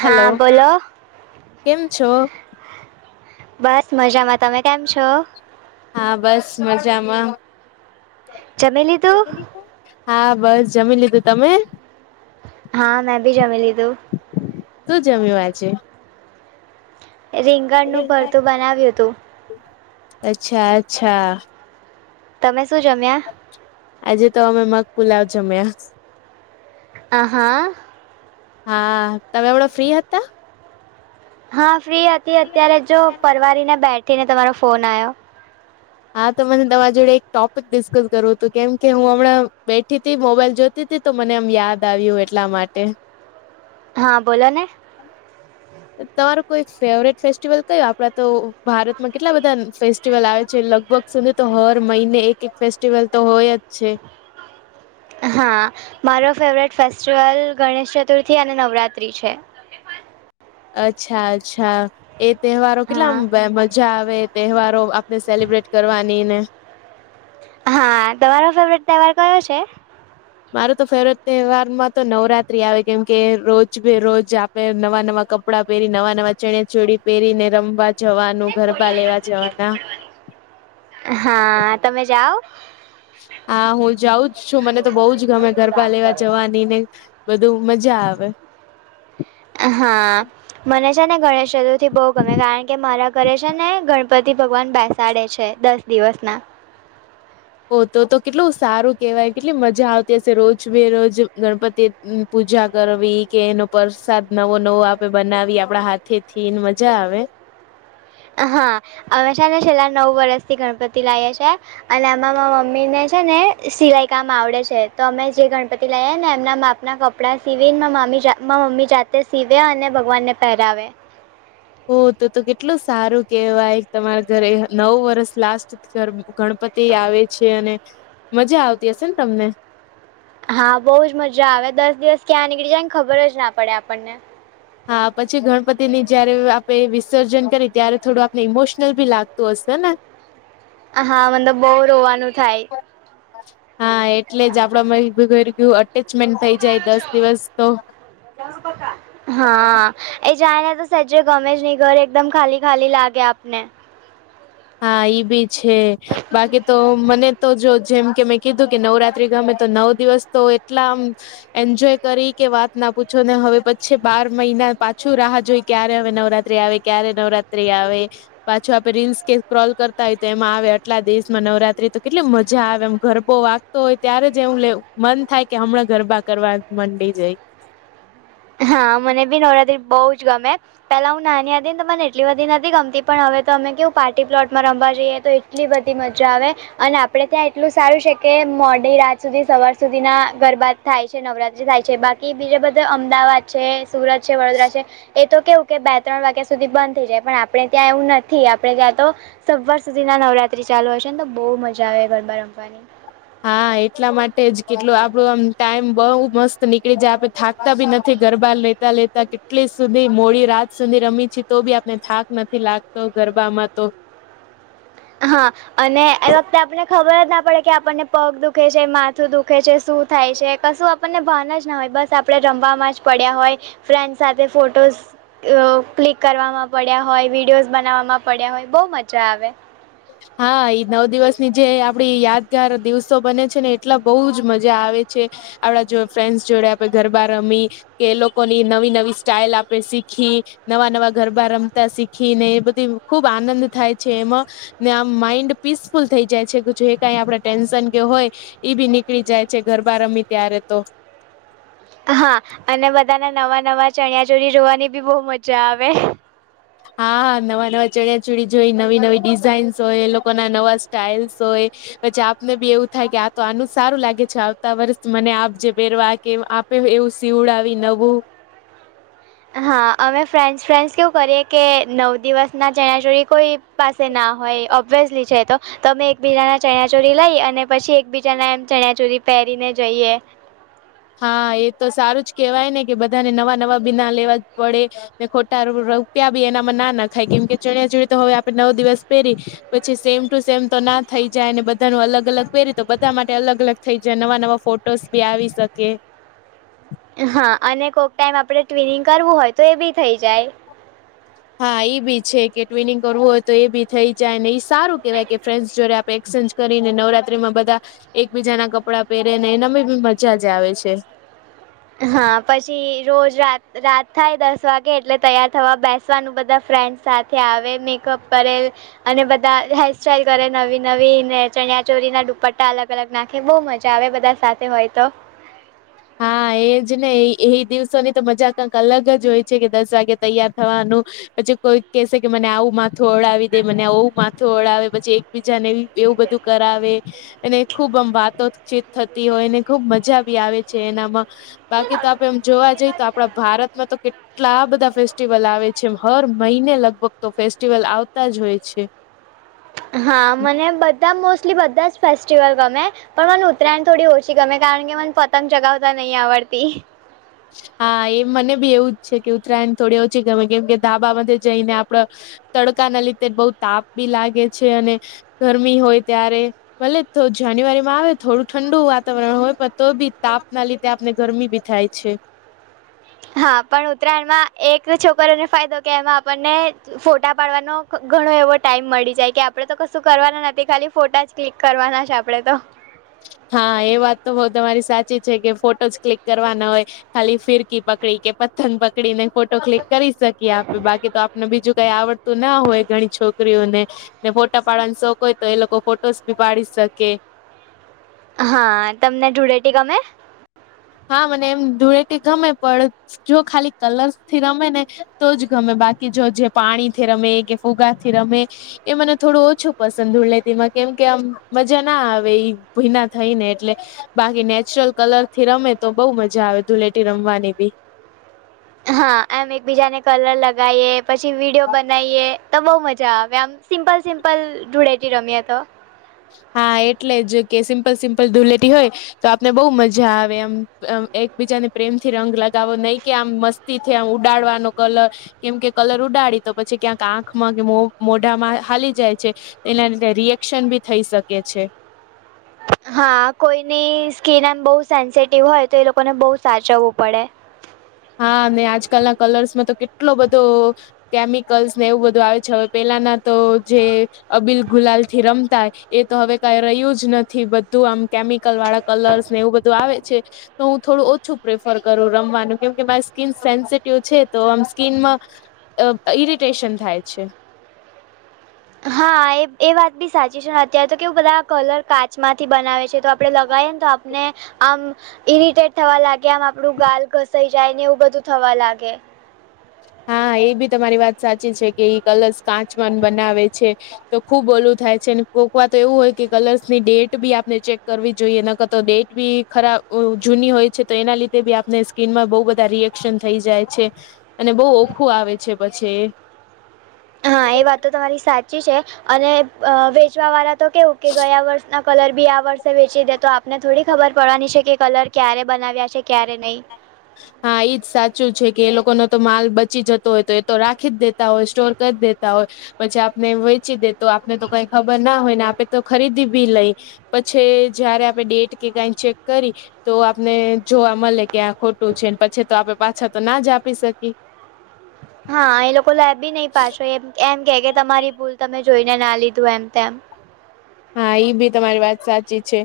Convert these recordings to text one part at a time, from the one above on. Hello હા કેમ છો. બસ મજામાં તમે કેમ છો. હા બસ મજામા જમી લીધું હા બસ જમી લીધું તમે હા મેં ભી જમીલી તુ શું જમ્યું વા છેે. રીંગણનુંું ભરતું બનાવ્યું હતુ અચ્છા અચ્છા તમે શું જમ્યા આજે તો અમે મગ પુલાવ જમ્યા આહા હા તમે એડો ફ્રી હતા. હા ફ્રી હતી અત્યારે જો પરવારીને બેઠીને તમારો ફોન આવ્યો હા તો મને તમારી જોડે એક ટોપિક ડિસ્કસ કરવુ હતુ, કેમ કે હું હમણાં બેઠી થી મોબાઈલ જો સ્ તો મને એમ યાદ આવ્યું એટલા માટે હા બોલો ને અને તમારું કોઈ ફેવરેટ ફેસ્ટિવલ કય આપડા તો ભારતમાં કેટલા બધા ફેસ્ટિવલ આવે છે, લગભગ સમનેે તો હર મહિને એક એક ફેસ્ટિવલ તો હોય જ, છે. હા મારો ફેવરેટ ફેસ્ટિવલ ગણેશ ચતુર્થી અને નવરાતિ છે. અચ્છા અચ્છા એ તહેવારો કેટલા હા મજા આવે એ તહેવારો ને સેલિબ્રેટ કરવાની ને હા તમારો ફેવરેટ તહેવાર કયો છે. મારો તો ફેવરટ તહેવારમાં તો નવરાત્રી આવે કેમ કે રોજ બે રોજ નવા નવા કપડા પહેરી નવા નવા ચણે ચોડી પહેરીને રમવા જવાનું ગરબા લેવા જવાના હા તમે જાઓ. હા હુ જાઉ જ છુ, મને તો બહ જ ગમે ગરબા લેવા જવાની ને બધું મજા આવે હા મને છે ને ગણેશ ચતુર્થી બહુ ગમે કારણ કે મારા ઘરે છે ને ગણપતિ ભગવાન બેસાડે છે, દસ દિવસ ના ઓ તો તો કેટલું સારું કેહેવાય કેટલી મજા આવતી હશે, રોજ બેરોજ ગણપતિ પૂજા કરવી કે એનો પ્રસાદ નવો નવો આપે બનાવી આપડા હાથે થી ને મજા આવે હા હંમેશા ને છેલ્લા નવ વર્ષથી ગણપતિ લાવએ છે. અને આમાં મમ્મી ને છેને, સિલાઈ કામ આવડે છે તો અમે જે ગણપતિ લઈ ને એમના માપ ના કપ કપડાં સીવીને મામી મા મમ્મી જાતે સીવે અને ભગવાનને પહેરાવે હો તો તો કેટલું સારુ કેહેવાય તમારા ઘરે નવ વરષ લાસ્ટ ગણ પતિ આવે છે, અને મજા આવતી હશે ને તમને હા, બહુ જ મજા આવે દસ દિવસ ક્યાં નીકળી જાયને ખબર જ ના પડે આપણને હા પછી ગણપતિ ની જયારે આપે વિસર્જન કરી ત્યારે થોડુ, આપને ઈમોશનલ ભી લાગતું હશે ને. હા મતલબ બહ રોવાનું થાય. હા એટલે જ આપડા મ ગય એટેચમેન્ટ થઈ જાય દસ દિવસ તો હા એ જાય ને તો સજે ગમે નહી, ઘર એકદમ ખાલી ખાલી લાગે આપને હા ઈ બી છે બાકી તો મને તો જો જેમ કે મેં કીધું કે નવરાત્રી ગમે તો નવ દિવસ તો એટલામ એન્જોય કરી કે વાત ના પૂછો ને હવે પછી બાર મહિના પાછું રાહ જોઈ ક્યારે હવે નવરાત્રી આવે ક્યારે નવરાત્રી આવે પાછું આપે રીલ્સ કે સ્્રોલ કરતા હોય તો એમ આવે આટલા દિવસ માં નવરાત્રી તો કેટલી મજા આવે એમ ગરબો વા તોય ત્યારે જ એવું લેવ મન થાય કે હમણાં ગરબા કરવા મંડી જાય હા મને બી નવરાત્રી બઉ જ ગમે પેલા હું નાની આ હતી ને તો મને એટલી બધ નથી ગમતી પણ હવે તો અમે કેવું પાર્ટી પ્લોટમાં રમવા જઈએ તો એટલી બધી મજા આવે અને આપડણે ત્યાં એટલું સારું છે કે મોડી રાત સુધી સવાર સુધી ના ગરબાત થાય છે નવરાત્રી થાય છે બાકી બીજા બધા અમદાવાદ છે સુરત છે વડોદરા છે એ તો કેવું કે બે ત્રણ વાગ્યા સુધી બંધ થઈ જાય પણ આપણે ત્યાં એવું નથી આપણે ત્યાં તો સવાર સુધી ના નવરાત્રી ચાલુ હશે ને તો બહુ મજા આવે ગરબા રમવાની હા એટલા માટે જ કેટલું આપડો આમ ટાઈમ બઉુ મસ્ત નીકળી જાય આપે થાકતા બી નથી ગરબાર લે લેતા કેટલી સુધી મોડી રાત સુધી રમી છે તો બી આપને થાક નથી લાગતો ગરબામાં તો હા અને એ વખતે આપને ખબર જ ના પડે કે આપણને પગ દુખે છે માથું દુખે છે શું થાય છે કશું આપણને ભાન જ ના હોય બસ આપડણે રમવામાં જ પડ્યા હોય ફ્રેન્ડ સાથે ફોટોસ ક્લિક કરવામાં પડ્યા હોય વિડીયોઝ બનાવવામાં પડ્યા હોય બહુ મજા આવે હા નવ દિવસની જે આપડી યાદગાર દિવસો બને છે ને એટલા બહુજ મજા આવે છે આપડા જો ફ્રેન્ડસ જોડે આપે ઘર બાર રમી કે એ લોકોની નવી નવી સ્ટાઈલ આપણે શીખી નવા નવા ગરબા રમતા શીખી ને એ બધી ખુબ આનંદ થાય છે એમાં ને આમ માઈન્ડ પીસફુલ થઈ જાય છે કે જે કાઈ આપણે ટેન્શન કે હોય ઈ ભી નીકળી જાય છે ગરબા રમી ત્યારે તો હા અને બધાના નવા નવા ચણિયા ચોરી જોવાની બી બહુ મજા આવે હા નવા નવા ચણિયા ચૂડીી જોઈ નવી નવી ડિઝાઇન્સ હોય એ લોકો ના નવા સ્ટાઈઇલ્સ હોય પછી આપને બી એવું થાય કે આ તો આનું સારું લાગે છે આવતા વર્ષ મને આપ જે વરવા કે એવું સીવડ આવી નવું હા અમે ફ્રેન્ડસ ફ્રેન્ડસ કેવું કરીએ કે નવ દિવસ ના જણા જોોડી કોઈ પાસે ના હોય ઓબ્વિયસલી છે તો તો અમે એકબીજાના ચણાચોરી લઈ અને પછી એકબીજાના એમ ચણાચોરી પહેરીને જઈએ હા એ તો સારું જ કેહેવાય ને કે બધાને નવા નવા બિના લેવા પડે ને ખોટા રૂપિયા બી એનામાં ના નાખાય કેમ કે ચણિયા ચીળ તો હવે આપડે નવ દિવસ પહેરી પછી સેમ ટુ સેમ તો ના થઈ જાય અને બધાનું અલગ અલગ ે તો બધા માટે અલગ અલગ થઈ જાય નવા નવા ફોટોસ બી આવી શકે હા અને કોક ટાઈમ આપણે ટ્વિનિંગ કરવું હોય તો એ બી થઈ જાય હા એ બી છે કે ટ્વનિંગ કરવું હોય તો એ બી થઈ જાય ને એ સારું કેહેવાય કે ફ્રેન્્સ જોડે આપે એક્સચેન્જ કરીને નવરાત્રી માં બધા એકબીજા ના કપડા પહેરે ને એનામાં બી મજા જ આવે છે હા પછી રોજ રા રાત થાય દસ વાગે એટલે તૈયાર થવા બેસ વાનું બધા ફ્રેન્ડસ સાથે આવે મેકઅપ કરે અને બધા હેરસ્ટાઈલ કરે નવી નવી ને ચણિયાચોરી ના દુપટ્ટા અલગ અલગ નાખે બહુ મજા આવે બધા સાથે હોય તો હા એજ ને એ દિવસોની તો મજા કંક અલગ જ હોય છે કે દસ વાગે તૈયાર થવાનું પછી કોઈ કેહે કે મને આવું માથું ઓડાવી દે મને આવું માથું ઓડાવે પછી એકબીજા ને એવું બધું કરાવે અને ખુબ આમ વાતોચીત થતી હોય ખુબ મજા ભી આવે છે એનામાં બાકી તો આપણે એમ જોવા જઈએ તો આપણા ભારતમાં તો કેટલા એટલા બધા ફેસ્ટિવલ આવે છે એ હર મહિને લગભગ તો ફેસ્ટિવલ આવતા જ હોય છે હા મને બધા મોસ્ટલી બધા જ ફેસ્ટિવલ ગમે પણ મને ઉત્તરાયણ થોડી ઓછી ગમે કારણ કે મને પતંગ ચગાવતા નહી આવડતી હા એમ મને બી એવું જ છે કે ઉત્તરાયણ થોડી ઓછી ગમે કેમ કે ધાબામાં જઈને આપણે તડકા ના લીધે બહુ તાપ બી લાગે છે અને ગરમી હોય ત્યારે ભલે તો જાન્યુઆરીમાં આવે થોડું ઠંડુ વાતાવરણ હોય પણ તો બી તાપના લી ધે આપને ગરમી બી થાય છે હા પણ ઉત્તરાયણમાં એક છોકરોને ફાયદો કે એમાં આપણને ફોટા પાડવાનો ઘણો એવો ટાઈમ મળી જાય કે આપડે તો કશું કરવાના નથી ખાલી ફોટા જ કલિક કરવાના છે આપડે તો હા એ વાત તો બઉ તમારી સાચી છે કે ફોટો ક્લિક કરવાના હોય ખાલી ફિરકી પકડી કે પ્થંગ પકડીને ફોટો ક્લિક કરી શકીએ કી આપે બાકી તો આપને બીજું કઈ આવડતું ના હોય ઘણી છોકરીઓને ને ફોટા પાડવાનો શોખ હોય તો એ લોકો ફોટોસ ભી પાડી શકે હા તમને ધૂળેટી ગમે? હા મને એમ ધૂળેથી ગમે પડ જો ખાલી કલર્સ થી રમે ને તો જ ગમે બાકી જો જે પાણી થી રમે એ કે ઉગૃથી રમે એ મને થોડું ઓછું પસંદ ધૂલેેતીમાં કેમ કે આમ મજા ના આવે એ ભીના થઈ ને એટલે બાકી નેચરલ કલર થી રમે તો બઉુ મજા આવે ધુલેટી રમવાની બી હા એમ એકબીજાને કલર લગીએ પછી વિડીયો બનાવીએ તો બહુ મજા આવે આમ સિમ્પલ સિમ્પલ ધૂળેટી રમીએ તો હા એટલે જ કે સિમ્પલ સિમ્પલ ધુલેટી હોય ને તો આપને બહુ મજા આવે એમ એકબીજાને પ્રેમથી રંગ લગાવો નહી કે આમ મસ્ત થી આમ ઉડાડવાનો કલર કેમ કે કલર ઉડાડી તો પછી ક્યાંક આંખમાં કે મોઢામાં હાલી જાય છે એના લીધે રિએક્શન ભી થઈ શકે છે હા કોઈની સ્કીિન આમ બહુ સેન્સિટિવ હોય તો એ લોકોને બહુ સાચવવું પડે હા આજકાલના કલર્સમાં તો કેટલો બધો કેમિકલ્સ ને એવું બધું આવે છે હવે પેલાના તો જે અબીલ ગુલાલ થી રમતા એ તો હવે કઈ રહ્યું જ નથી બધું આમ કેમિકલ વાળા કલર્સ ને એવું બધું આવે છે તો હું થોડું ઓછું પ્રેફર કરું રમવાનું કેમ કે મારી સ્કીન સેન્સિટિવ છે તો આમ સ્કીનમાં ઈરિટેશન થાય છે હા એ એ વાત બી સાચી છે ને અત્યારે તો કેવું બધા કલર કાચમાંથી બનાવે છે તો કપડે લગાવએ ને તો આપને આમ [unintelligible] ઈરિટેટ થવા લાગે આમ આપણું ગાલ ઘસાઈ જાય ને એવું બધું થવા લાગે હા એ બી તમારી વાત સાચી છે કે એ કલર્સ કાચ માંથી બનાવે છે. તો ખુબ ઓલું થાય છે કોકવાર તો એવું હોય કે કલર્સ ની ડેટ બી આપણે ચેક કરવી જોઈએ ન કરતો ડેટ બી ખરાબ જૂની હોય છે તો એના લીધે બી આપને સ્કીિનમાં બહુ બધા રિએક્શન થઈ જાય છે અને બહુ ઓખું આવે છે પછી હા એ વાત તો તમારી સાચી છે અને વેચવા વાળા તો કેવું કે ગયા વર્ષના કલર બી આ વર્ષે વેચી દે તો આપને થોડી ખબર પડવાની છે કે કલર ક્યારે બનાવ્યા છે ક્યારે નહીં હા એજ સાચું છે કે એ લોકો ન તો માલ બચી જતો હોય તો એ તો રાખી જ દેતા હોય સ્ટોર કરી દેતા હોય પછી આપને વેચી દે તો આપને તો કઈ ખબર ના હોય ને આપણે તો ખરીદી ભી લઈ પછી જયારે આપણે ડેટ કે કઈ ચેક કરી તો આપને જોવા મળે કે આ ખોટ છે ને પછી તો આપે પાછા તો ના જ આપી શકીએ. હા એ લોકો લેબી નહી પાછો એમ એમ કે કે તમારી ભૂલ તમે જોઈને ના લીધું એમ તેમ હા ભી તમારી વાત સાચી છે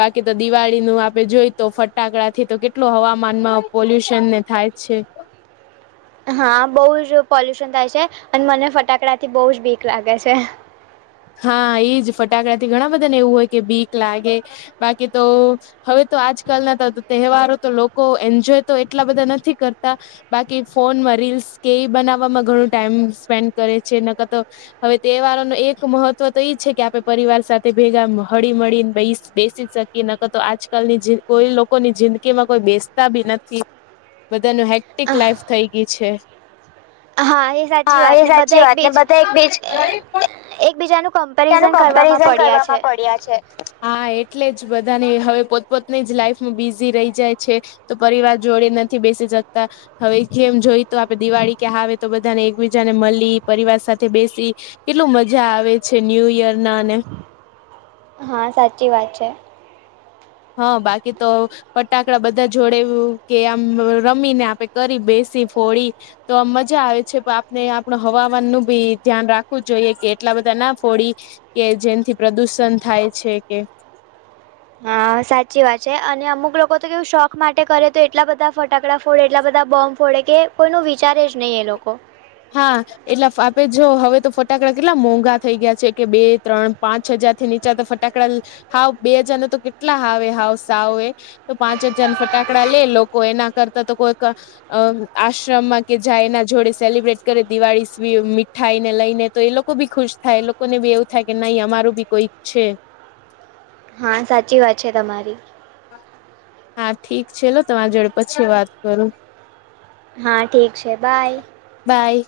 બાકી તો દિવાળી નું આપે જોઈ તો ફટાકડા થી તો કેટલું હવામાનમાં પોલ્યુશનને થાય અ્ છે હા બહુ જ પોલ્યુશન થાય છે અને મને ફટાકડા થી બહુ જ ભીક લાગે છે હા એજ ફટાકડાથી ઘણા બધા ને એવું હોય કે બીક લાગે બાકી તો હવે તો આજકાલના તહેવારો તો લોકો એન્જોય તો એટલા બધા નથી કરતા બાકી ફોનમાં રીલ્સ કે ઈ બનાવવામાં ઘણું ટાઈમ સ્પેન્ડ કરે છે ન ક રતો હવે તે વાળો ન એ મહત્વ તો એ છે કે આપણે પરિવાર સાથે ભેગા હળી મળીને બે બેસી શકીએ નક તો આજકાલની જે કોઈ લોકોની જિંદગી માં કોઈ બેસતા બી નથી બધાનું હેક્ટિક લાઈફ થઈ ગઈ છે હા એ સાચી હા વાત એ ને બધા સાચી વાત ને એકબીજ બધા એક બેીજ એકબીજાનું કં તેનું કમ્પેરિઝન કરવામાં પડ્યા છે હા એટલે જ બધાને હવે પોતપોતની જ લાઈફમાં બિઝી રહી જાય છે તો પરિવાર જોડે નથી બેસી શકતા હવે જેમ જોઈ તો આપડે દિવાળી કે હ આવે તો બધાને એકબીજા ને મળી પરિવાર સાથે બેસી કેટલું મજા આવે છે ન્યુ યર ના અને હા સાચી વાત છે હા બાકી તો ફટાકડા બધા જોડે કે આમ રમીને આપે કરી બેસી ફોડી [unintelligible] તો આ મજા આવે છે પણ આપને આપણ હવામાન નું બી ધ્યાન રાખવું જ જોઈએ કે એટલા બધા ના ફોડી કે જેન થી પ્રદુષણ થાય છે કે અ સાચી વાત છે અને અમુક લોકો તો કેવું શોખ માટે કરે તો એટલા બધા ફટાકડા ફોડે એટલા બધા બોમ્બ ફોડે કે કોઈનું વિચારે જ નહીં એ લોકો હા એટલે આપે જો હવે તો ફટાકડા કેટલા મોંઘા થઈ ગયા છે કે બે ત્રણ પાંચ હજાર થી નીચા તો ટાકડા હાવ બે હજાર ન તો કેટલા હાવે હાવ સાવ એ તો પાંચ હજાર ફટાકડા લે લોકો એના કરતા તો કોઈક અ આશ્રમમાં કે જાય એના જોડે સેલિબ્રેટ ે દિવાળી મીઠાઈ ને લઈને તો એ લોકો બી ખુશ થાય એ લોકો ને બી એવું થાય કે નઈ અરું બી કોઈ છે હા સાચી વાત છે તમારી હા ઠીક છેલો તમારી જોડે પછી વાત કરું હા ઠીક છે બાય બાય